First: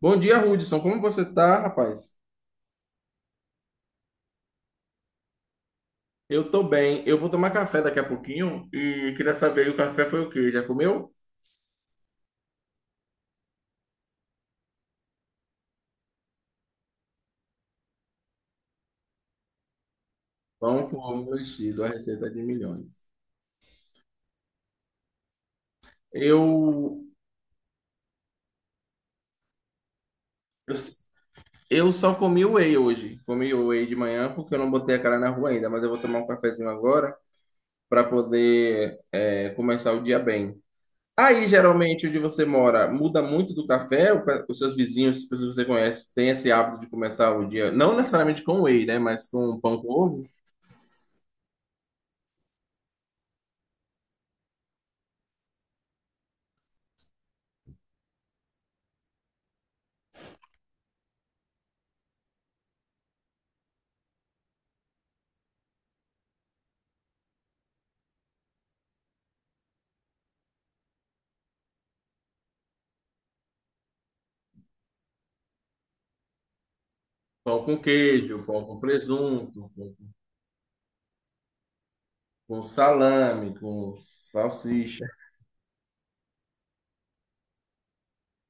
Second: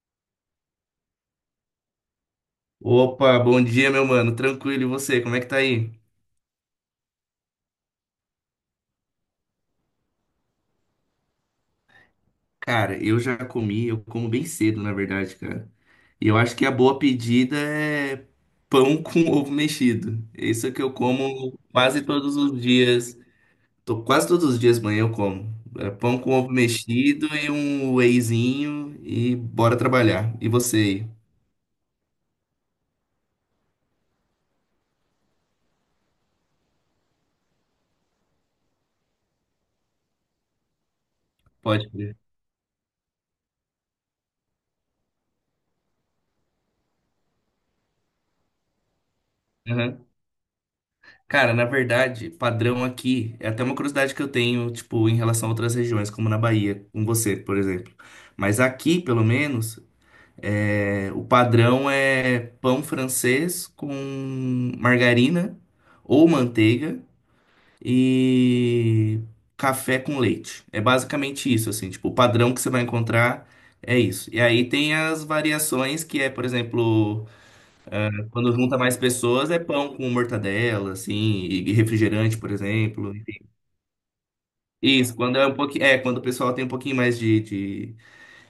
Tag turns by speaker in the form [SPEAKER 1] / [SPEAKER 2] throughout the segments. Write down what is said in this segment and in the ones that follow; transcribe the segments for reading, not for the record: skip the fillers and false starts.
[SPEAKER 1] Bom dia, Hudson. Como você tá, rapaz?
[SPEAKER 2] Opa, bom dia, meu mano. Tranquilo, e você? Como é que tá aí?
[SPEAKER 1] Eu tô bem. Eu vou tomar café daqui a pouquinho e queria saber, o café foi o quê? Já comeu?
[SPEAKER 2] Cara, eu já comi, eu como bem cedo, na verdade, cara. E eu acho que a boa pedida é pão com ovo mexido. Isso é que
[SPEAKER 1] Pão
[SPEAKER 2] eu
[SPEAKER 1] com ovo
[SPEAKER 2] como
[SPEAKER 1] mexido, a
[SPEAKER 2] quase
[SPEAKER 1] receita
[SPEAKER 2] todos
[SPEAKER 1] de
[SPEAKER 2] os
[SPEAKER 1] milhões.
[SPEAKER 2] dias. Tô quase todos os dias manhã eu como. É pão com ovo
[SPEAKER 1] Eu,
[SPEAKER 2] mexido e um wheyzinho e bora trabalhar. E
[SPEAKER 1] eu,
[SPEAKER 2] você aí?
[SPEAKER 1] eu só comi whey hoje. Comi whey de manhã porque eu não botei a cara na rua ainda, mas eu vou tomar um cafezinho agora para poder começar o dia bem. Aí,
[SPEAKER 2] Pode
[SPEAKER 1] geralmente,
[SPEAKER 2] crer.
[SPEAKER 1] onde você mora, muda muito do café? Os seus vizinhos, as pessoas que você conhece, têm esse hábito de começar o dia, não necessariamente com whey, né? Mas com pão com ovo?
[SPEAKER 2] Cara, na verdade, padrão aqui é até uma curiosidade que eu tenho, tipo, em relação a outras regiões, como na Bahia, com você, por exemplo. Mas aqui, pelo menos, é, o padrão é pão francês com margarina ou manteiga e café com leite. É basicamente isso, assim, tipo, o padrão que você vai encontrar é isso. E aí tem as variações que é, por exemplo.
[SPEAKER 1] Pão com queijo,
[SPEAKER 2] Quando
[SPEAKER 1] pão
[SPEAKER 2] junta
[SPEAKER 1] com
[SPEAKER 2] mais pessoas, é
[SPEAKER 1] presunto, pão
[SPEAKER 2] pão com mortadela, assim, e refrigerante, por
[SPEAKER 1] com
[SPEAKER 2] exemplo.
[SPEAKER 1] salame, com salsicha.
[SPEAKER 2] Isso, quando é um pouquinho, é, quando o pessoal tem um pouquinho mais de, de,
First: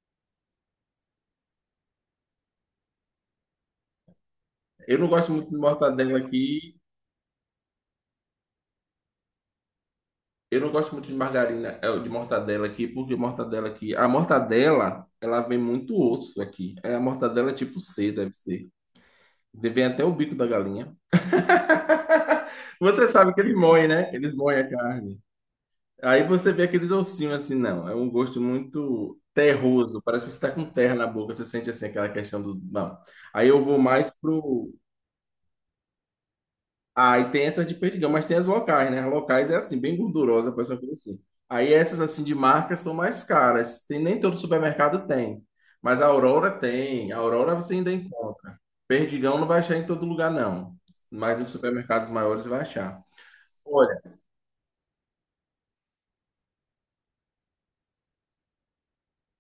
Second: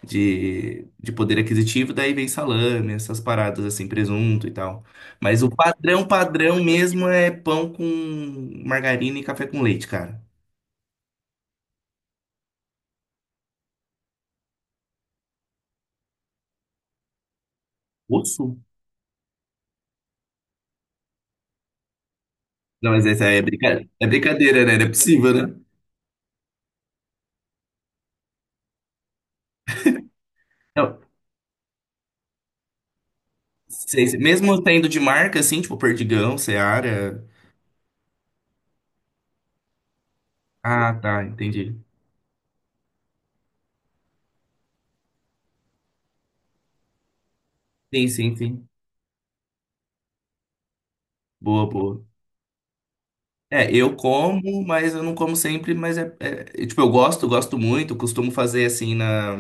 [SPEAKER 2] de, de poder aquisitivo, daí vem salame, essas paradas assim, presunto e tal.
[SPEAKER 1] Eu não gosto
[SPEAKER 2] Mas o
[SPEAKER 1] muito de
[SPEAKER 2] padrão,
[SPEAKER 1] mortadela
[SPEAKER 2] padrão
[SPEAKER 1] aqui.
[SPEAKER 2] mesmo é pão com margarina e café com leite, cara.
[SPEAKER 1] Eu não gosto muito de margarina, de mortadela aqui, porque mortadela aqui. A mortadela, ela vem muito osso aqui. É, a mortadela é tipo C, deve
[SPEAKER 2] Osso?
[SPEAKER 1] ser. Vem até o bico da galinha.
[SPEAKER 2] Não, mas
[SPEAKER 1] Você
[SPEAKER 2] essa
[SPEAKER 1] sabe que eles moem,
[SPEAKER 2] é
[SPEAKER 1] né? Eles moem
[SPEAKER 2] brincadeira,
[SPEAKER 1] a
[SPEAKER 2] né? Não é
[SPEAKER 1] carne.
[SPEAKER 2] possível, né?
[SPEAKER 1] Aí você vê aqueles ossinhos assim, não. É um gosto muito terroso. Parece que você está com terra
[SPEAKER 2] Não,
[SPEAKER 1] na boca. Você sente assim aquela questão dos. Não. Aí eu vou
[SPEAKER 2] sei,
[SPEAKER 1] mais
[SPEAKER 2] sei. Mesmo
[SPEAKER 1] pro.
[SPEAKER 2] tendo de marca, assim, tipo Perdigão,
[SPEAKER 1] Ah,
[SPEAKER 2] Seara.
[SPEAKER 1] e tem essas de Perdigão, mas tem as locais, né? As locais é assim, bem gordurosa, parece uma coisa
[SPEAKER 2] Ah,
[SPEAKER 1] assim.
[SPEAKER 2] tá,
[SPEAKER 1] Aí
[SPEAKER 2] entendi.
[SPEAKER 1] essas assim de marca são mais caras. Tem, nem todo supermercado tem. Mas a Aurora tem. A Aurora você ainda
[SPEAKER 2] Sim, sim,
[SPEAKER 1] encontra.
[SPEAKER 2] sim.
[SPEAKER 1] Perdigão não vai achar em todo lugar, não. Mas nos
[SPEAKER 2] Boa, boa.
[SPEAKER 1] supermercados maiores vai achar.
[SPEAKER 2] É, eu
[SPEAKER 1] Olha.
[SPEAKER 2] como, mas eu não como sempre, mas é, tipo, eu gosto, gosto muito, costumo fazer assim na,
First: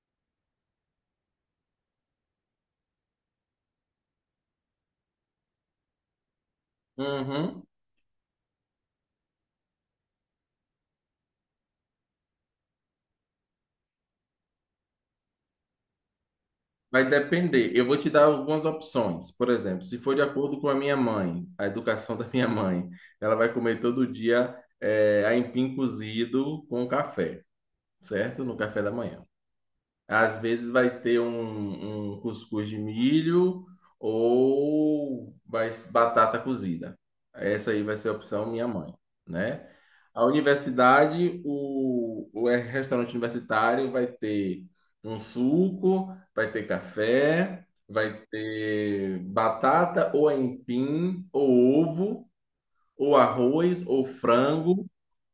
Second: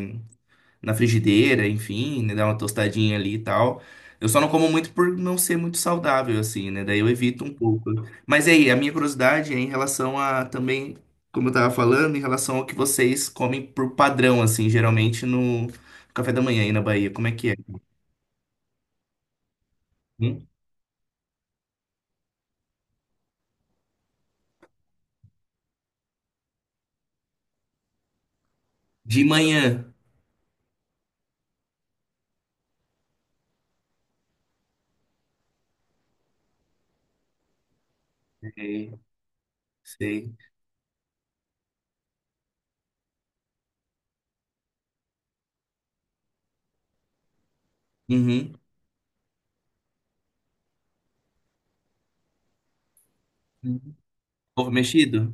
[SPEAKER 2] na frigideira, enfim, né, dar uma tostadinha ali e tal. Eu só não como muito por não ser muito saudável, assim, né? Daí eu evito um
[SPEAKER 1] Uhum.
[SPEAKER 2] pouco. Mas aí, a minha curiosidade é em relação a também, como eu tava falando, em relação ao que vocês comem por padrão, assim, geralmente no café da manhã aí na
[SPEAKER 1] Vai
[SPEAKER 2] Bahia. Como é que é?
[SPEAKER 1] depender. Eu vou te dar algumas opções. Por exemplo, se for de
[SPEAKER 2] Hum?
[SPEAKER 1] acordo com a minha mãe, a educação da minha mãe, ela vai comer todo dia aipim cozido com café, certo? No café da manhã.
[SPEAKER 2] De manhã.
[SPEAKER 1] Às vezes vai ter um cuscuz de milho ou vai batata cozida. Essa aí vai ser a opção minha
[SPEAKER 2] Sei,
[SPEAKER 1] mãe, né? A
[SPEAKER 2] sei.
[SPEAKER 1] universidade, o restaurante universitário vai ter um suco, vai ter café, vai
[SPEAKER 2] Uhum.
[SPEAKER 1] ter batata ou aipim, ou ovo, ou arroz,
[SPEAKER 2] Uhum.
[SPEAKER 1] ou
[SPEAKER 2] Ovo
[SPEAKER 1] frango,
[SPEAKER 2] mexido?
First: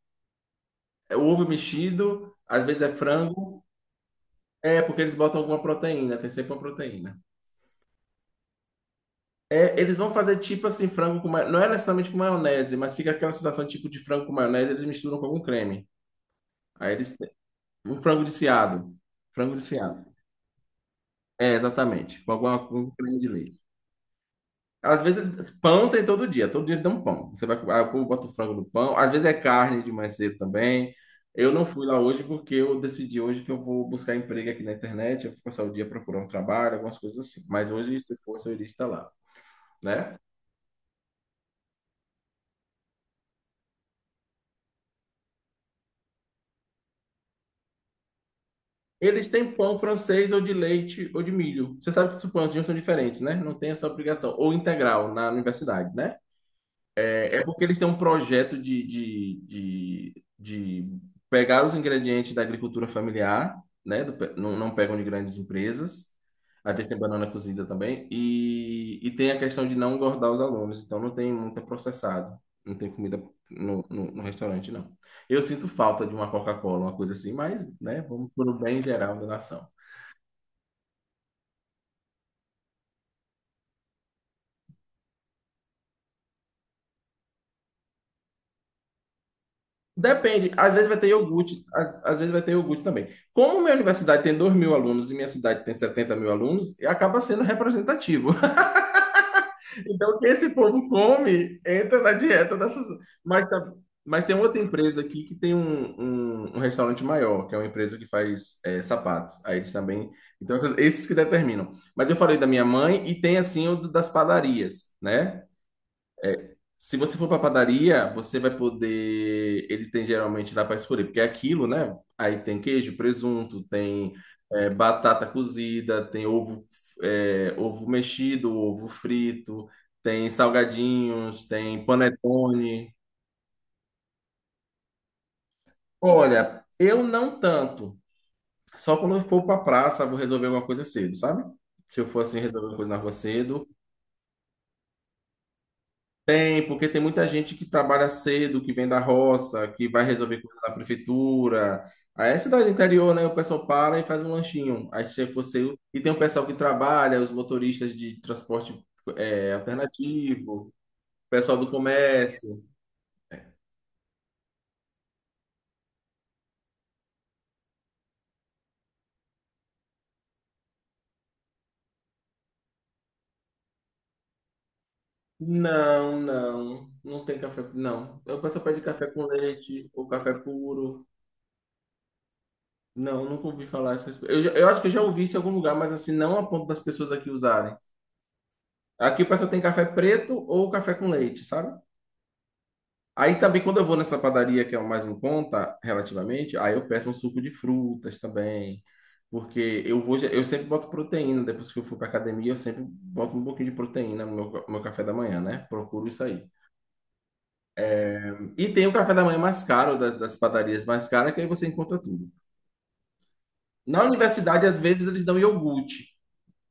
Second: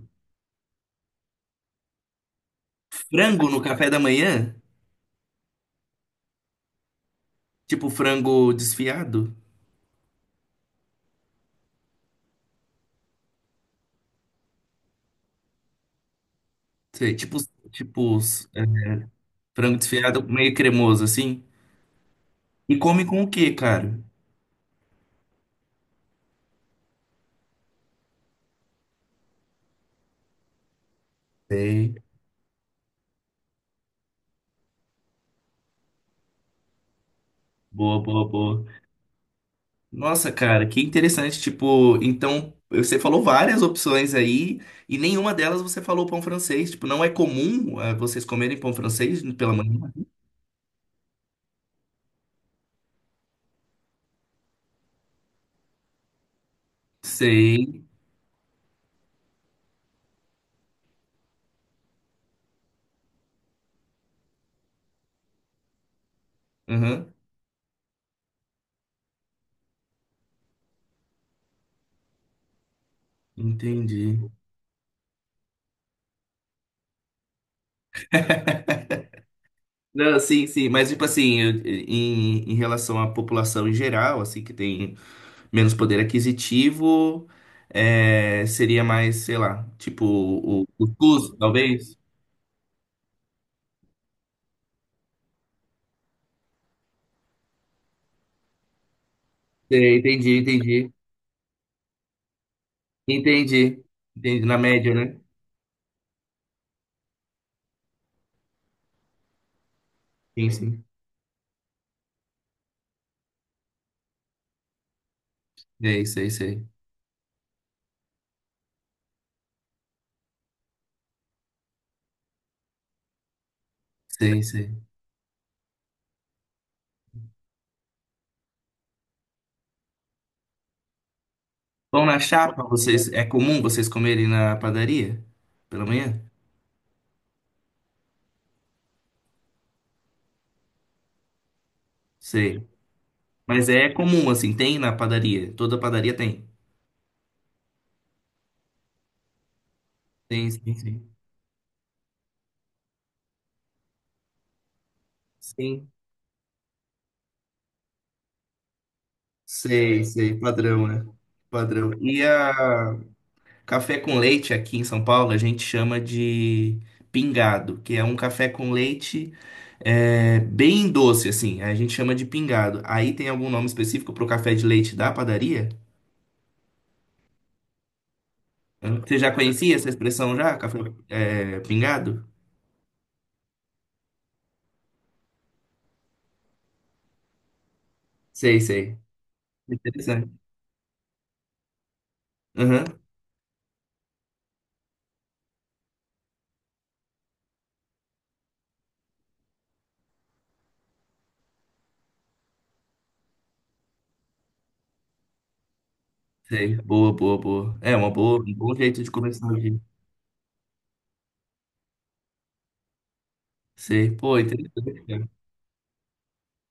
[SPEAKER 1] é ovo mexido, às vezes é
[SPEAKER 2] Frango no
[SPEAKER 1] frango,
[SPEAKER 2] café da manhã?
[SPEAKER 1] é porque eles botam alguma proteína, tem sempre uma proteína.
[SPEAKER 2] Tipo frango desfiado?
[SPEAKER 1] É, eles vão fazer tipo assim, frango. Não é necessariamente com maionese, mas fica aquela sensação tipo de frango com maionese, eles misturam com algum creme. Aí
[SPEAKER 2] Sei,
[SPEAKER 1] eles têm
[SPEAKER 2] tipo,
[SPEAKER 1] um
[SPEAKER 2] tipo
[SPEAKER 1] frango
[SPEAKER 2] é,
[SPEAKER 1] desfiado. Frango
[SPEAKER 2] frango
[SPEAKER 1] desfiado.
[SPEAKER 2] desfiado meio cremoso assim.
[SPEAKER 1] É, exatamente. Com alguma
[SPEAKER 2] E
[SPEAKER 1] com
[SPEAKER 2] come
[SPEAKER 1] creme
[SPEAKER 2] com o
[SPEAKER 1] de
[SPEAKER 2] quê,
[SPEAKER 1] leite.
[SPEAKER 2] cara?
[SPEAKER 1] Às vezes, pão tem todo dia. Todo dia eles dão um pão. Você vai, aí o povo bota o frango no pão. Às vezes é carne de mais cedo também. Eu não fui
[SPEAKER 2] Sei.
[SPEAKER 1] lá hoje porque eu decidi hoje que eu vou buscar emprego aqui na internet. Eu vou passar o dia procurando trabalho, algumas coisas assim. Mas hoje,
[SPEAKER 2] Boa,
[SPEAKER 1] se
[SPEAKER 2] boa,
[SPEAKER 1] fosse, eu
[SPEAKER 2] boa.
[SPEAKER 1] iria estar lá, né?
[SPEAKER 2] Nossa, cara, que interessante. Tipo, então você falou várias opções aí e nenhuma delas você falou pão francês. Tipo, não é comum é, vocês comerem pão francês
[SPEAKER 1] Eles têm
[SPEAKER 2] pela
[SPEAKER 1] pão
[SPEAKER 2] manhã?
[SPEAKER 1] francês ou de leite ou de milho. Você sabe que os pãezinhos são diferentes, né? Não tem essa obrigação. Ou integral na universidade, né? É, é porque eles
[SPEAKER 2] Sei.
[SPEAKER 1] têm um projeto de pegar os ingredientes da agricultura familiar, né? Do pe- não, não pegam de grandes empresas. Às vezes tem
[SPEAKER 2] Aham.
[SPEAKER 1] banana cozida também. E tem a questão de não engordar os alunos. Então não tem muito processado. Não tem comida no, no,
[SPEAKER 2] Entendi.
[SPEAKER 1] no restaurante, não. Eu sinto falta de uma Coca-Cola, uma coisa assim, mas, né? Vamos pelo bem geral da nação.
[SPEAKER 2] Não, sim, sim, mas tipo assim, em relação à população em geral, assim, que tem menos poder aquisitivo, é, seria mais, sei lá, tipo
[SPEAKER 1] Depende,
[SPEAKER 2] o
[SPEAKER 1] às vezes vai ter
[SPEAKER 2] cuscuz,
[SPEAKER 1] iogurte,
[SPEAKER 2] talvez?
[SPEAKER 1] às vezes vai ter iogurte também. Como minha universidade tem 2.000 alunos e minha cidade tem 70.000 alunos, e acaba sendo representativo.
[SPEAKER 2] Sei,
[SPEAKER 1] Então, o que
[SPEAKER 2] entendi,
[SPEAKER 1] esse povo
[SPEAKER 2] entendi.
[SPEAKER 1] come entra na dieta dessas. Mas, tá-
[SPEAKER 2] Entendi.
[SPEAKER 1] mas tem
[SPEAKER 2] Entendi. Na
[SPEAKER 1] outra
[SPEAKER 2] média,
[SPEAKER 1] empresa
[SPEAKER 2] né?
[SPEAKER 1] aqui que tem um restaurante maior, que é uma empresa que faz sapatos. Aí eles também.
[SPEAKER 2] Sim,
[SPEAKER 1] Então,
[SPEAKER 2] sim.
[SPEAKER 1] esses que determinam. Mas eu falei da minha mãe e tem assim das padarias, né?
[SPEAKER 2] Sei, sei, sei.
[SPEAKER 1] Se você for para padaria, você vai poder. Ele tem geralmente dá para escolher, porque é aquilo, né? Aí tem queijo, presunto, tem
[SPEAKER 2] Sei, sei.
[SPEAKER 1] batata cozida, tem ovo, ovo mexido, ovo frito, tem salgadinhos, tem
[SPEAKER 2] Pão na chapa,
[SPEAKER 1] panetone.
[SPEAKER 2] vocês, é comum vocês comerem na padaria? Pela manhã?
[SPEAKER 1] Olha, eu não tanto. Só quando eu for para praça, vou resolver alguma coisa cedo, sabe? Se eu for assim
[SPEAKER 2] Sei.
[SPEAKER 1] resolver uma coisa na rua cedo.
[SPEAKER 2] Mas é comum, assim, tem na padaria. Toda padaria tem.
[SPEAKER 1] Tem, porque tem muita gente que trabalha cedo, que vem da roça, que vai resolver
[SPEAKER 2] Tem,
[SPEAKER 1] coisa na
[SPEAKER 2] sim, sim.
[SPEAKER 1] prefeitura. Aí é cidade interior, né? O pessoal para e faz um lanchinho. Aí se você.
[SPEAKER 2] Sim.
[SPEAKER 1] E tem o pessoal que trabalha, os motoristas de transporte
[SPEAKER 2] Sei, sei.
[SPEAKER 1] alternativo, o
[SPEAKER 2] Padrão, né?
[SPEAKER 1] pessoal do
[SPEAKER 2] Padrão. E
[SPEAKER 1] comércio.
[SPEAKER 2] a Café com leite aqui em São Paulo a gente chama de pingado, que é um café com leite é, bem doce, assim. A gente chama de pingado. Aí tem algum nome específico para o café de leite da padaria?
[SPEAKER 1] Não, não. Não tem café. Não. O pessoal pede
[SPEAKER 2] Hã?
[SPEAKER 1] café
[SPEAKER 2] Você
[SPEAKER 1] com
[SPEAKER 2] já conhecia
[SPEAKER 1] leite
[SPEAKER 2] essa
[SPEAKER 1] ou café
[SPEAKER 2] expressão já? Café
[SPEAKER 1] puro.
[SPEAKER 2] é, pingado?
[SPEAKER 1] Não, nunca ouvi falar essas coisas. Eu acho que eu já ouvi isso em algum lugar, mas assim, não a ponto das pessoas aqui usarem.
[SPEAKER 2] Sei, sei.
[SPEAKER 1] Aqui o pessoal tem café preto
[SPEAKER 2] Interessante.
[SPEAKER 1] ou café com leite, sabe?
[SPEAKER 2] Aham,
[SPEAKER 1] Aí também quando eu vou nessa padaria que é o mais em conta, relativamente, aí eu peço um suco de frutas também, porque eu sempre boto proteína, depois que eu for para academia, eu sempre boto um pouquinho de proteína no meu café da manhã, né? Procuro isso aí.
[SPEAKER 2] sei. Boa, boa, boa. É uma boa, um
[SPEAKER 1] E
[SPEAKER 2] bom
[SPEAKER 1] tem o
[SPEAKER 2] jeito de
[SPEAKER 1] café da manhã
[SPEAKER 2] começar
[SPEAKER 1] mais
[SPEAKER 2] aqui.
[SPEAKER 1] caro, das padarias mais caras, que aí você encontra tudo. Na
[SPEAKER 2] Sei. Pô,
[SPEAKER 1] universidade, às
[SPEAKER 2] interessante,
[SPEAKER 1] vezes, eles
[SPEAKER 2] cara.
[SPEAKER 1] dão iogurte,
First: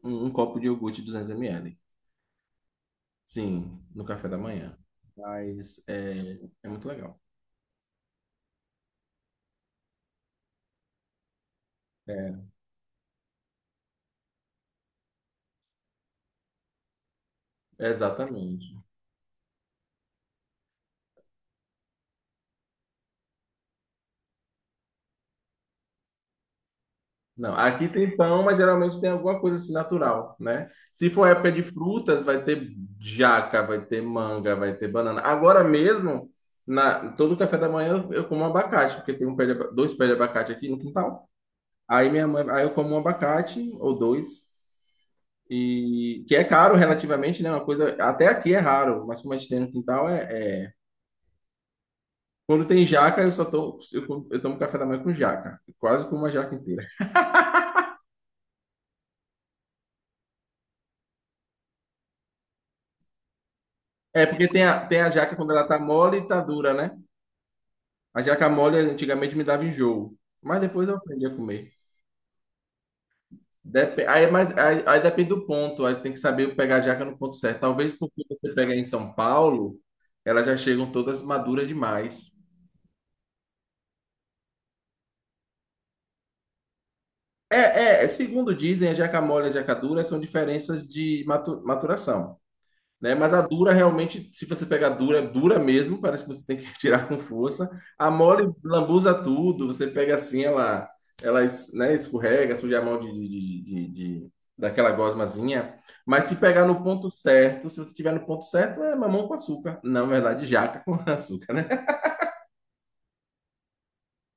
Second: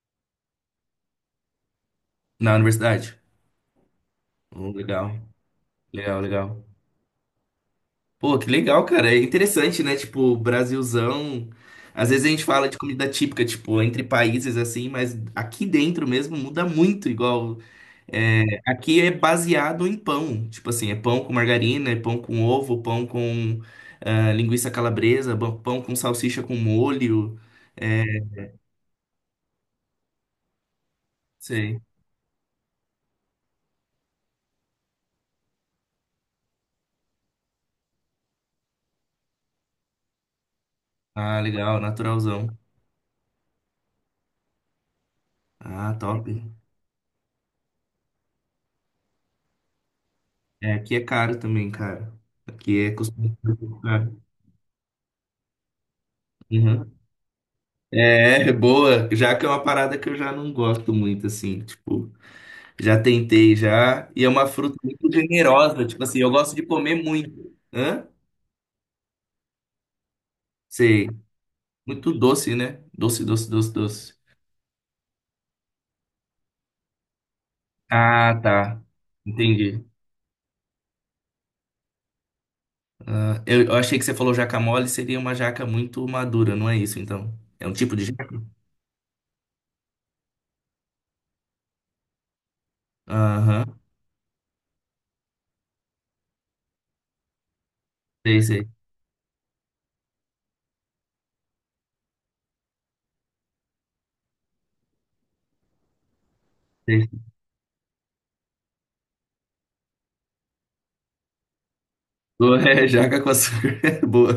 [SPEAKER 1] um copo de iogurte 200 ml,
[SPEAKER 2] Na universidade?
[SPEAKER 1] sim, no café da
[SPEAKER 2] Oh,
[SPEAKER 1] manhã.
[SPEAKER 2] legal,
[SPEAKER 1] Mas
[SPEAKER 2] legal,
[SPEAKER 1] é,
[SPEAKER 2] legal.
[SPEAKER 1] é muito legal.
[SPEAKER 2] Pô, que legal, cara. É interessante, né? Tipo, Brasilzão. Às vezes a gente
[SPEAKER 1] É,
[SPEAKER 2] fala de comida típica, tipo, entre países assim, mas aqui dentro mesmo muda muito. Igual, é,
[SPEAKER 1] exatamente.
[SPEAKER 2] aqui é baseado em pão. Tipo assim, é pão com margarina, é pão com ovo, pão com linguiça calabresa, pão com salsicha com molho.
[SPEAKER 1] Não, aqui tem pão, mas geralmente tem alguma coisa assim natural, né? Se for época de
[SPEAKER 2] Sei.
[SPEAKER 1] frutas, vai ter jaca, vai ter manga, vai ter banana. Agora mesmo, na todo café da manhã eu como abacate, porque tem dois pés de abacate aqui no quintal.
[SPEAKER 2] Ah, legal,
[SPEAKER 1] Aí minha mãe,
[SPEAKER 2] naturalzão.
[SPEAKER 1] aí eu como um abacate ou dois
[SPEAKER 2] Ah,
[SPEAKER 1] e
[SPEAKER 2] top.
[SPEAKER 1] que é caro relativamente, né? Uma coisa até aqui é raro, mas como a gente tem no quintal.
[SPEAKER 2] É, aqui é caro também, cara.
[SPEAKER 1] Quando
[SPEAKER 2] Aqui
[SPEAKER 1] tem
[SPEAKER 2] é custo.
[SPEAKER 1] jaca, eu só tô, eu, como- eu tomo café da manhã com jaca, quase como uma jaca inteira.
[SPEAKER 2] Uhum. É, boa, já que é uma parada que eu já não gosto muito, assim, tipo, já tentei já, e
[SPEAKER 1] É
[SPEAKER 2] é uma
[SPEAKER 1] porque tem
[SPEAKER 2] fruta
[SPEAKER 1] a, tem a
[SPEAKER 2] muito
[SPEAKER 1] jaca quando ela tá
[SPEAKER 2] generosa, tipo
[SPEAKER 1] mole
[SPEAKER 2] assim,
[SPEAKER 1] e
[SPEAKER 2] eu
[SPEAKER 1] tá
[SPEAKER 2] gosto de
[SPEAKER 1] dura,
[SPEAKER 2] comer
[SPEAKER 1] né?
[SPEAKER 2] muito, hã?
[SPEAKER 1] A jaca mole antigamente me dava enjoo, mas depois eu
[SPEAKER 2] Sei,
[SPEAKER 1] aprendi a comer.
[SPEAKER 2] muito doce, né? Doce, doce, doce,
[SPEAKER 1] Depe-
[SPEAKER 2] doce.
[SPEAKER 1] Aí, é mais, aí, aí depende do ponto, aí tem que saber pegar a jaca no ponto certo. Talvez porque
[SPEAKER 2] Ah,
[SPEAKER 1] você pega
[SPEAKER 2] tá,
[SPEAKER 1] em São Paulo,
[SPEAKER 2] entendi.
[SPEAKER 1] elas já chegam todas maduras demais.
[SPEAKER 2] Ah, eu achei que você falou jaca mole, seria uma jaca muito madura, não é isso, então?
[SPEAKER 1] É,
[SPEAKER 2] É um tipo
[SPEAKER 1] é,
[SPEAKER 2] de
[SPEAKER 1] é,
[SPEAKER 2] jaca?
[SPEAKER 1] segundo dizem, a jaca mole e a jaca dura são diferenças de maturação. Né? Mas a dura
[SPEAKER 2] Aham,
[SPEAKER 1] realmente, se você pegar dura, dura mesmo, parece que você tem que tirar com força. A
[SPEAKER 2] sei,
[SPEAKER 1] mole
[SPEAKER 2] sei,
[SPEAKER 1] lambuza tudo, você pega assim, escorrega, suja a mão daquela gosmazinha. Mas se pegar no
[SPEAKER 2] sei.
[SPEAKER 1] ponto certo, se você tiver no ponto certo, é mamão com açúcar. Não, na verdade, jaca com açúcar, né?
[SPEAKER 2] Boa, É, jaca com açúcar, boa.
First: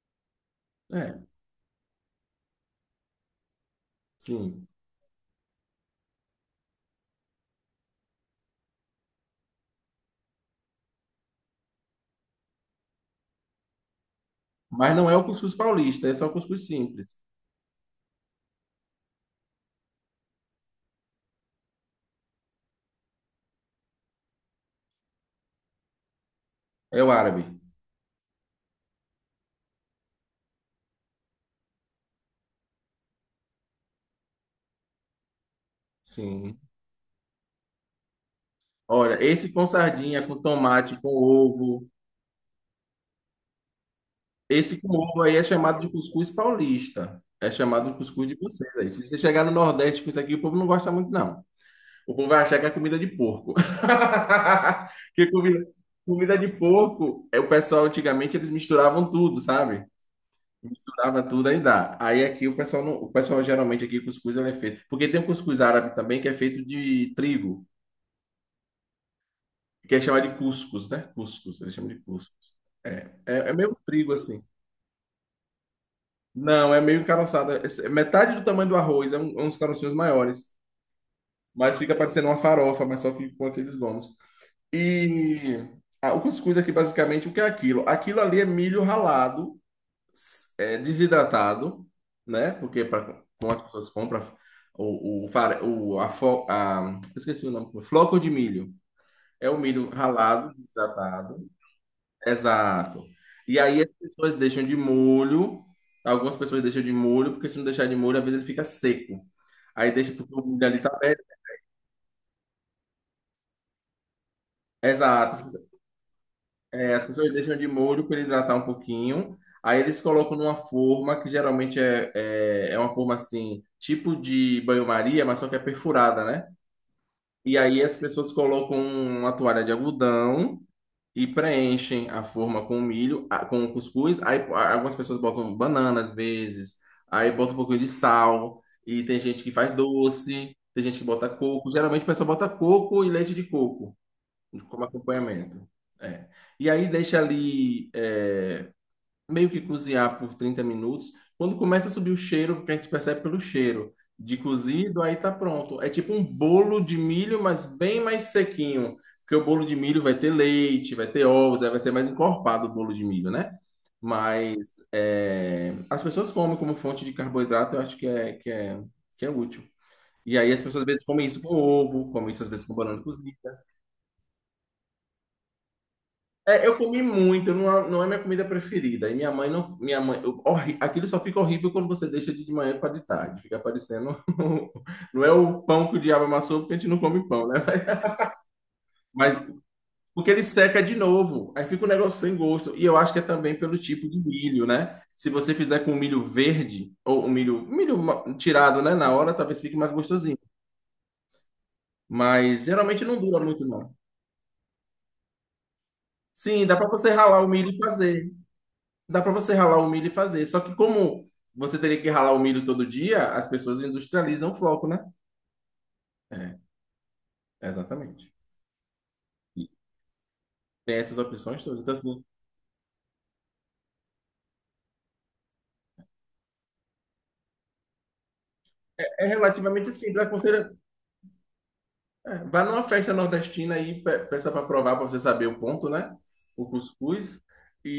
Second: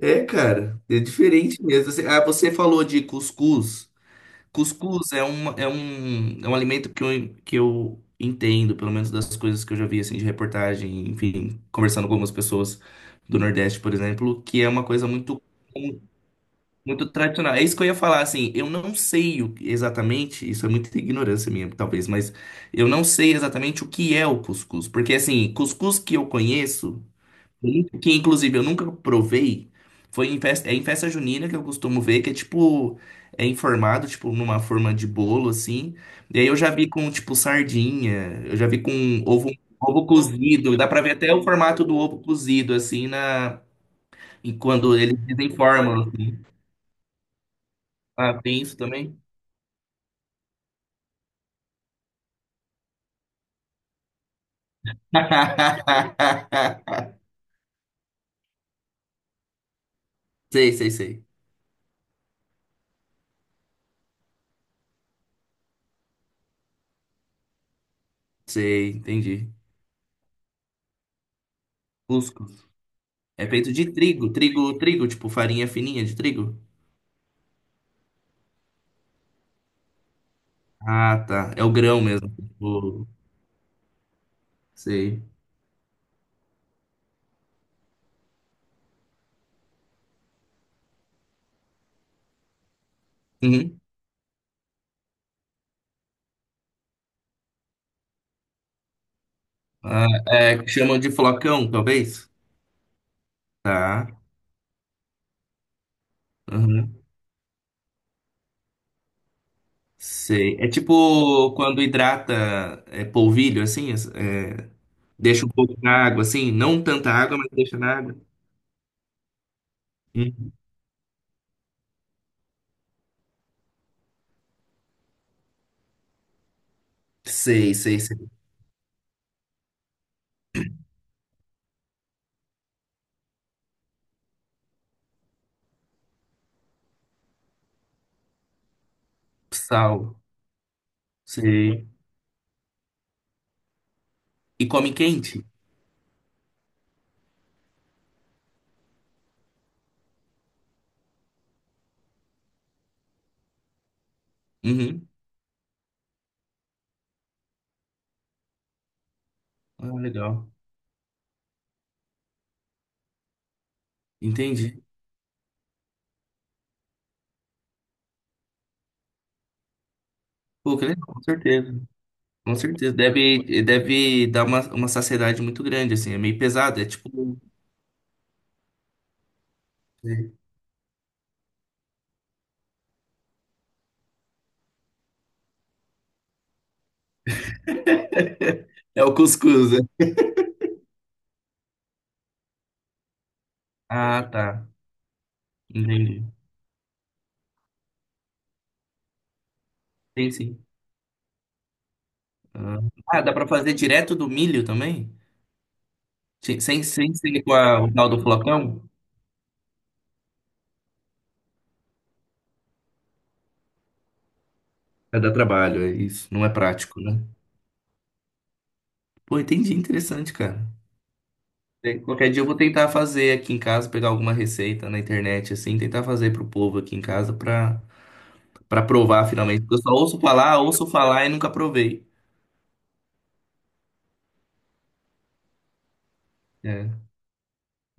[SPEAKER 2] É, cara, é
[SPEAKER 1] É,
[SPEAKER 2] diferente mesmo. Ah, você falou de cuscuz.
[SPEAKER 1] sim.
[SPEAKER 2] Cuscuz é um alimento que eu entendo, pelo menos das coisas que eu já vi assim, de reportagem, enfim, conversando com algumas pessoas do Nordeste, por exemplo, que é uma
[SPEAKER 1] Mas
[SPEAKER 2] coisa
[SPEAKER 1] não é o
[SPEAKER 2] muito,
[SPEAKER 1] cuscuz paulista, é só o cuscuz
[SPEAKER 2] muito
[SPEAKER 1] simples.
[SPEAKER 2] tradicional. É isso que eu ia falar, assim, eu não sei exatamente, isso é muita ignorância minha, talvez, mas eu não sei exatamente o que é o cuscuz, porque assim, cuscuz que eu
[SPEAKER 1] É
[SPEAKER 2] conheço.
[SPEAKER 1] o árabe.
[SPEAKER 2] Gente, que inclusive eu nunca provei. É em festa junina que eu costumo ver, que é tipo, é informado, tipo, numa forma de bolo, assim. E aí eu
[SPEAKER 1] Sim.
[SPEAKER 2] já vi com, tipo, sardinha, eu já vi com
[SPEAKER 1] Olha,
[SPEAKER 2] ovo,
[SPEAKER 1] esse com
[SPEAKER 2] ovo
[SPEAKER 1] sardinha, com
[SPEAKER 2] cozido. Dá
[SPEAKER 1] tomate,
[SPEAKER 2] pra
[SPEAKER 1] com
[SPEAKER 2] ver até o formato
[SPEAKER 1] ovo.
[SPEAKER 2] do ovo cozido, assim, e
[SPEAKER 1] Esse com
[SPEAKER 2] quando eles
[SPEAKER 1] ovo aí é chamado de
[SPEAKER 2] desenformam.
[SPEAKER 1] cuscuz paulista. É chamado de cuscuz de
[SPEAKER 2] Ah, tem
[SPEAKER 1] vocês
[SPEAKER 2] isso
[SPEAKER 1] aí. Se você
[SPEAKER 2] também?
[SPEAKER 1] chegar no Nordeste com isso aqui, o povo não gosta muito, não. O povo vai achar que é comida de porco. Que comida, comida de porco, o pessoal antigamente eles misturavam tudo, sabe?
[SPEAKER 2] Sei, sei,
[SPEAKER 1] Misturava
[SPEAKER 2] sei.
[SPEAKER 1] tudo aí dá. Aí aqui o pessoal não, o pessoal geralmente aqui cuscuz ele é feito, porque tem um cuscuz árabe também que é feito de trigo,
[SPEAKER 2] Sei, entendi.
[SPEAKER 1] que é chamado de cuscuz, né? Cuscuz, eles chamam de cuscuz.
[SPEAKER 2] Cuscuz.
[SPEAKER 1] É, é,
[SPEAKER 2] É
[SPEAKER 1] é
[SPEAKER 2] feito
[SPEAKER 1] meio
[SPEAKER 2] de
[SPEAKER 1] trigo
[SPEAKER 2] trigo,
[SPEAKER 1] assim.
[SPEAKER 2] trigo, trigo, tipo farinha fininha de trigo.
[SPEAKER 1] Não, é meio encaroçado. É metade do tamanho do arroz, é uns carocinhos maiores.
[SPEAKER 2] Ah, tá. É o
[SPEAKER 1] Mas fica
[SPEAKER 2] grão
[SPEAKER 1] parecendo
[SPEAKER 2] mesmo.
[SPEAKER 1] uma farofa, mas
[SPEAKER 2] Tipo,
[SPEAKER 1] só que com aqueles gomos.
[SPEAKER 2] sei.
[SPEAKER 1] E o cuscuz aqui, basicamente, o que é aquilo? Aquilo ali é milho ralado, desidratado, né? Porque pra, como as
[SPEAKER 2] Uhum.
[SPEAKER 1] pessoas compram o, fare- o, a, fo- a- eu esqueci o nome, floco de milho. É o milho
[SPEAKER 2] Ah,
[SPEAKER 1] ralado,
[SPEAKER 2] é, que chamam de
[SPEAKER 1] desidratado.
[SPEAKER 2] flocão, talvez?
[SPEAKER 1] Exato. E aí as
[SPEAKER 2] Tá.
[SPEAKER 1] pessoas deixam de molho, algumas pessoas deixam de
[SPEAKER 2] Uhum.
[SPEAKER 1] molho, porque se não deixar de molho, às vezes ele fica seco. Aí deixa porque o
[SPEAKER 2] Sei.
[SPEAKER 1] molho
[SPEAKER 2] É
[SPEAKER 1] ali tá perto.
[SPEAKER 2] tipo quando hidrata é, polvilho, assim,
[SPEAKER 1] Exato. As
[SPEAKER 2] deixa um
[SPEAKER 1] pessoas
[SPEAKER 2] pouco na água, assim. Não
[SPEAKER 1] é, as
[SPEAKER 2] tanta
[SPEAKER 1] pessoas
[SPEAKER 2] água, mas
[SPEAKER 1] deixam de
[SPEAKER 2] deixa na
[SPEAKER 1] molho
[SPEAKER 2] água.
[SPEAKER 1] para ele hidratar um pouquinho. Aí eles colocam
[SPEAKER 2] Uhum.
[SPEAKER 1] numa forma que geralmente é uma forma assim, tipo de banho-maria, mas só que é perfurada, né? E
[SPEAKER 2] Sei,
[SPEAKER 1] aí as
[SPEAKER 2] sei, sei.
[SPEAKER 1] pessoas colocam uma toalha de algodão e preenchem a forma com o milho, com o cuscuz. Aí algumas pessoas botam banana às vezes, aí bota um pouquinho de sal, e tem gente que faz
[SPEAKER 2] Sal.
[SPEAKER 1] doce, tem gente que bota coco.
[SPEAKER 2] Sei.
[SPEAKER 1] Geralmente o pessoal bota coco e leite de coco
[SPEAKER 2] E
[SPEAKER 1] como
[SPEAKER 2] come quente?
[SPEAKER 1] acompanhamento. É. E aí deixa ali. Meio que cozinhar por 30 minutos. Quando começa a subir o cheiro, porque a gente percebe pelo cheiro de cozido,
[SPEAKER 2] Uhum.
[SPEAKER 1] aí tá pronto. É tipo um bolo de milho, mas bem mais sequinho. Porque o bolo de
[SPEAKER 2] Ah,
[SPEAKER 1] milho vai ter
[SPEAKER 2] legal.
[SPEAKER 1] leite, vai ter ovos, aí vai ser mais encorpado o bolo de milho, né?
[SPEAKER 2] Entendi.
[SPEAKER 1] Mas é, as pessoas comem como fonte de carboidrato, eu acho que é útil. E aí as
[SPEAKER 2] Pô,
[SPEAKER 1] pessoas
[SPEAKER 2] que
[SPEAKER 1] às vezes
[SPEAKER 2] legal, com
[SPEAKER 1] comem isso com
[SPEAKER 2] certeza.
[SPEAKER 1] ovo, comem isso às
[SPEAKER 2] Com
[SPEAKER 1] vezes com
[SPEAKER 2] certeza.
[SPEAKER 1] banana cozida.
[SPEAKER 2] Deve dar uma saciedade muito grande, assim. É meio
[SPEAKER 1] É, eu
[SPEAKER 2] pesado. É
[SPEAKER 1] comi
[SPEAKER 2] tipo.
[SPEAKER 1] muito, não é minha comida preferida. E minha mãe não. Minha mãe,
[SPEAKER 2] é,
[SPEAKER 1] aquilo só fica horrível quando você deixa de manhã para de tarde. Fica parecendo. Não é o pão que o diabo amassou, porque a gente não come pão, né?
[SPEAKER 2] É o
[SPEAKER 1] Mas
[SPEAKER 2] cuscuz, né?
[SPEAKER 1] porque ele seca de novo. Aí fica um negócio sem gosto. E eu acho que é também pelo tipo de
[SPEAKER 2] Ah,
[SPEAKER 1] milho,
[SPEAKER 2] tá.
[SPEAKER 1] né? Se você fizer com
[SPEAKER 2] Entendi.
[SPEAKER 1] milho verde, ou um milho tirado, né? Na hora, talvez fique mais
[SPEAKER 2] Sim,
[SPEAKER 1] gostosinho.
[SPEAKER 2] sim.
[SPEAKER 1] Mas
[SPEAKER 2] Ah,
[SPEAKER 1] geralmente não
[SPEAKER 2] Ah, dá
[SPEAKER 1] dura
[SPEAKER 2] pra
[SPEAKER 1] muito,
[SPEAKER 2] fazer
[SPEAKER 1] não.
[SPEAKER 2] direto do milho também? Sem,
[SPEAKER 1] Sim, dá
[SPEAKER 2] sem
[SPEAKER 1] para você
[SPEAKER 2] sem
[SPEAKER 1] ralar
[SPEAKER 2] ser
[SPEAKER 1] o
[SPEAKER 2] com
[SPEAKER 1] milho e
[SPEAKER 2] o tal do
[SPEAKER 1] fazer.
[SPEAKER 2] flocão?
[SPEAKER 1] Dá para você ralar o milho e fazer. Só que como você teria que ralar o milho todo dia, as pessoas industrializam o floco, né?
[SPEAKER 2] É dar trabalho, é isso. Não é
[SPEAKER 1] É,
[SPEAKER 2] prático, né?
[SPEAKER 1] exatamente.
[SPEAKER 2] Pô,
[SPEAKER 1] E
[SPEAKER 2] entendi. Interessante, cara.
[SPEAKER 1] tem essas opções todas. Então, assim,
[SPEAKER 2] Qualquer dia eu vou tentar fazer aqui em casa, pegar alguma receita na internet, assim, tentar fazer pro povo aqui em casa pra provar
[SPEAKER 1] é
[SPEAKER 2] finalmente. Porque eu só
[SPEAKER 1] relativamente simples. Aconselho,
[SPEAKER 2] ouço falar e nunca provei.
[SPEAKER 1] é, vá numa festa nordestina e peça para provar, para você saber o ponto, né? O
[SPEAKER 2] É.
[SPEAKER 1] cuscuz.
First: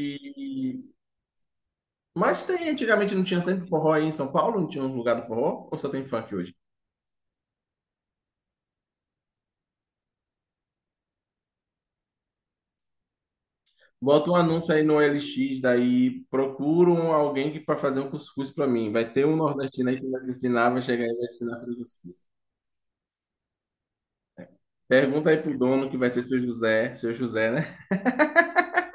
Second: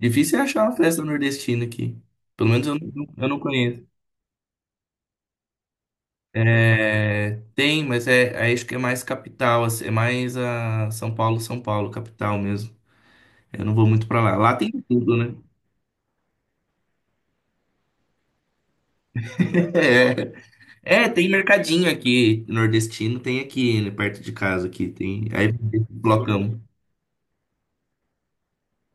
[SPEAKER 2] Difícil é achar uma festa nordestina aqui.
[SPEAKER 1] Mas
[SPEAKER 2] Pelo menos
[SPEAKER 1] tem,
[SPEAKER 2] eu não,
[SPEAKER 1] antigamente não
[SPEAKER 2] eu não
[SPEAKER 1] tinha sempre
[SPEAKER 2] conheço.
[SPEAKER 1] forró aí em São Paulo? Não tinha um lugar do forró? Ou só tem funk hoje?
[SPEAKER 2] É, tem, mas é, aí acho que é mais capital, assim, é mais a São Paulo, São Paulo, capital mesmo. Eu não vou muito pra
[SPEAKER 1] Bota um
[SPEAKER 2] lá. Lá tem
[SPEAKER 1] anúncio aí no
[SPEAKER 2] tudo, né?
[SPEAKER 1] LX, daí procuram alguém para fazer um cuscuz para mim. Vai ter um nordestino aí que vai te ensinar, vai chegar aí e vai
[SPEAKER 2] Tem
[SPEAKER 1] te ensinar a fazer
[SPEAKER 2] mercadinho
[SPEAKER 1] cuscuz.
[SPEAKER 2] aqui, nordestino tem aqui, né, perto de casa aqui, tem.
[SPEAKER 1] Pergunta aí
[SPEAKER 2] Aí
[SPEAKER 1] pro
[SPEAKER 2] tem esse
[SPEAKER 1] dono, que vai ser
[SPEAKER 2] blocão.
[SPEAKER 1] Seu José, né?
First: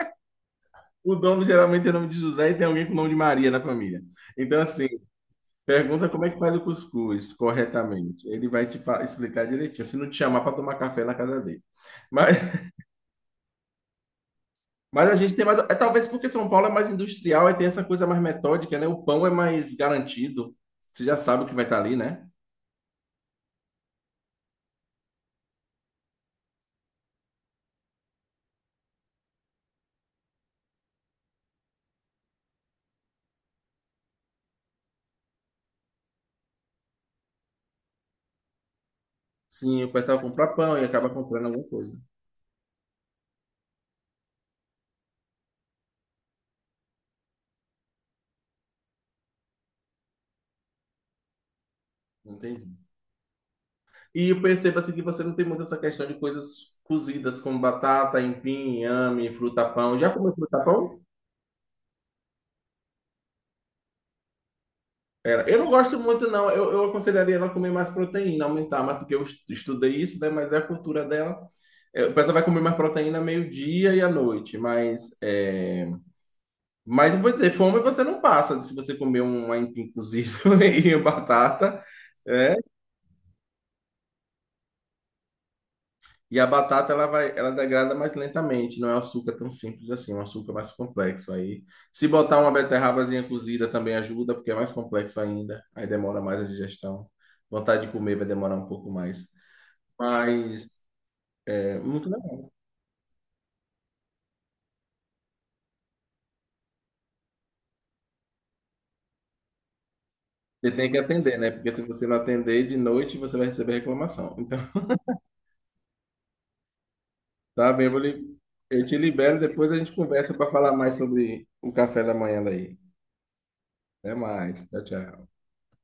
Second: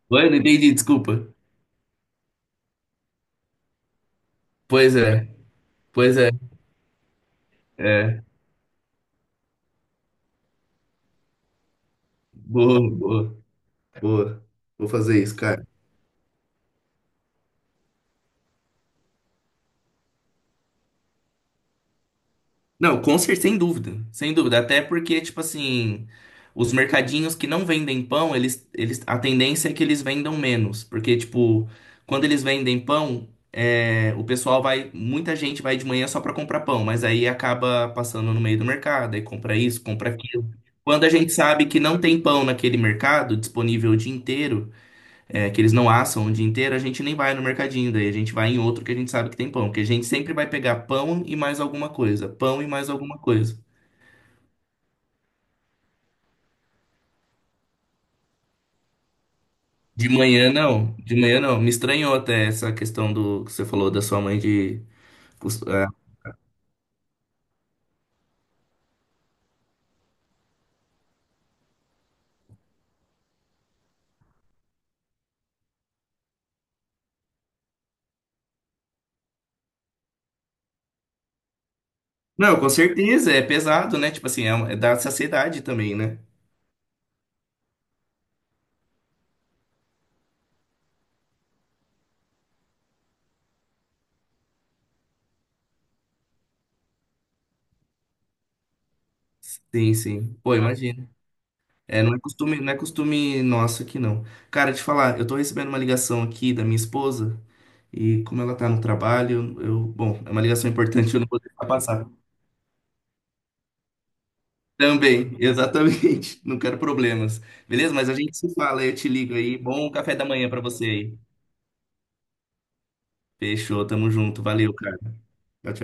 [SPEAKER 2] Oi, não entendi,
[SPEAKER 1] O
[SPEAKER 2] desculpa.
[SPEAKER 1] dono geralmente tem nome de José e tem alguém com nome de Maria na família. Então, assim,
[SPEAKER 2] Pois é,
[SPEAKER 1] pergunta
[SPEAKER 2] pois
[SPEAKER 1] como é
[SPEAKER 2] é,
[SPEAKER 1] que faz o cuscuz
[SPEAKER 2] é.
[SPEAKER 1] corretamente. Ele vai te explicar direitinho, se não te chamar para tomar café na casa dele. Mas,
[SPEAKER 2] Boa, boa, boa. Vou
[SPEAKER 1] Mas a
[SPEAKER 2] fazer
[SPEAKER 1] gente
[SPEAKER 2] isso,
[SPEAKER 1] tem mais.
[SPEAKER 2] cara.
[SPEAKER 1] É, talvez porque São Paulo é mais industrial e tem essa coisa mais metódica, né? O pão é mais garantido. Você já sabe o que vai estar ali, né?
[SPEAKER 2] Não, com certeza, sem dúvida. Sem dúvida. Até porque, tipo assim, os mercadinhos que não vendem pão, eles, a tendência é que eles vendam menos. Porque, tipo, quando eles vendem pão, é, o pessoal vai. Muita gente vai de manhã só pra comprar pão, mas aí acaba passando no meio do mercado, aí compra isso,
[SPEAKER 1] Sim, o
[SPEAKER 2] compra
[SPEAKER 1] pessoal
[SPEAKER 2] aquilo.
[SPEAKER 1] compra pão e
[SPEAKER 2] Quando
[SPEAKER 1] acaba
[SPEAKER 2] a gente
[SPEAKER 1] comprando alguma
[SPEAKER 2] sabe que
[SPEAKER 1] coisa.
[SPEAKER 2] não tem pão naquele mercado disponível o dia inteiro é, que eles não assam o dia inteiro, a gente nem vai no mercadinho, daí a gente vai em outro que a gente sabe que tem pão, porque a gente sempre vai pegar pão e mais alguma coisa, pão
[SPEAKER 1] Entendi.
[SPEAKER 2] e mais alguma coisa.
[SPEAKER 1] E eu percebo assim que você não tem muito essa questão de coisas cozidas como batata, empim, inhame, fruta-pão.
[SPEAKER 2] De
[SPEAKER 1] Já comeu
[SPEAKER 2] manhã não,
[SPEAKER 1] fruta-pão?
[SPEAKER 2] de manhã não. Me estranhou até essa questão do que você falou da sua mãe de.
[SPEAKER 1] Era. Eu
[SPEAKER 2] cus-
[SPEAKER 1] não
[SPEAKER 2] é.
[SPEAKER 1] gosto muito, não. Eu aconselharia ela a comer mais proteína, aumentar mais, porque eu estudei isso, né? Mas é a cultura dela. É, o pessoal vai comer mais proteína meio-dia e à noite, mas é, mas eu vou dizer, fome você não passa se você comer um aipim cozido e batata, né?
[SPEAKER 2] Não, com certeza, é pesado, né? Tipo assim, é, é da saciedade também, né?
[SPEAKER 1] E a batata ela vai, ela degrada mais lentamente, não é um açúcar tão simples assim, é um açúcar mais complexo. Aí, se botar uma beterrabazinha cozida também ajuda, porque é mais complexo ainda, aí demora mais a digestão. Vontade de comer vai demorar um pouco mais.
[SPEAKER 2] Sim, sim. Pô,
[SPEAKER 1] Mas
[SPEAKER 2] imagina.
[SPEAKER 1] é
[SPEAKER 2] É,
[SPEAKER 1] muito
[SPEAKER 2] não é
[SPEAKER 1] legal.
[SPEAKER 2] costume, não é costume nosso aqui, não. Cara, te falar, eu tô recebendo uma ligação aqui da minha esposa, e como ela tá no trabalho, bom, é uma ligação
[SPEAKER 1] Você tem que
[SPEAKER 2] importante, eu não
[SPEAKER 1] atender,
[SPEAKER 2] vou
[SPEAKER 1] né?
[SPEAKER 2] deixar
[SPEAKER 1] Porque se você
[SPEAKER 2] passar.
[SPEAKER 1] não atender de noite, você vai receber reclamação. Então,
[SPEAKER 2] Também, exatamente. Não quero problemas.
[SPEAKER 1] tá bem,
[SPEAKER 2] Beleza? Mas a gente se fala,
[SPEAKER 1] eu
[SPEAKER 2] eu
[SPEAKER 1] te
[SPEAKER 2] te ligo
[SPEAKER 1] libero,
[SPEAKER 2] aí.
[SPEAKER 1] depois a
[SPEAKER 2] Bom
[SPEAKER 1] gente
[SPEAKER 2] café da
[SPEAKER 1] conversa
[SPEAKER 2] manhã
[SPEAKER 1] para
[SPEAKER 2] pra
[SPEAKER 1] falar
[SPEAKER 2] você
[SPEAKER 1] mais
[SPEAKER 2] aí.
[SPEAKER 1] sobre o café da manhã daí.
[SPEAKER 2] Fechou, tamo
[SPEAKER 1] Até
[SPEAKER 2] junto.
[SPEAKER 1] mais.
[SPEAKER 2] Valeu,
[SPEAKER 1] Tchau,
[SPEAKER 2] cara.
[SPEAKER 1] tchau.
[SPEAKER 2] Tchau, tchau.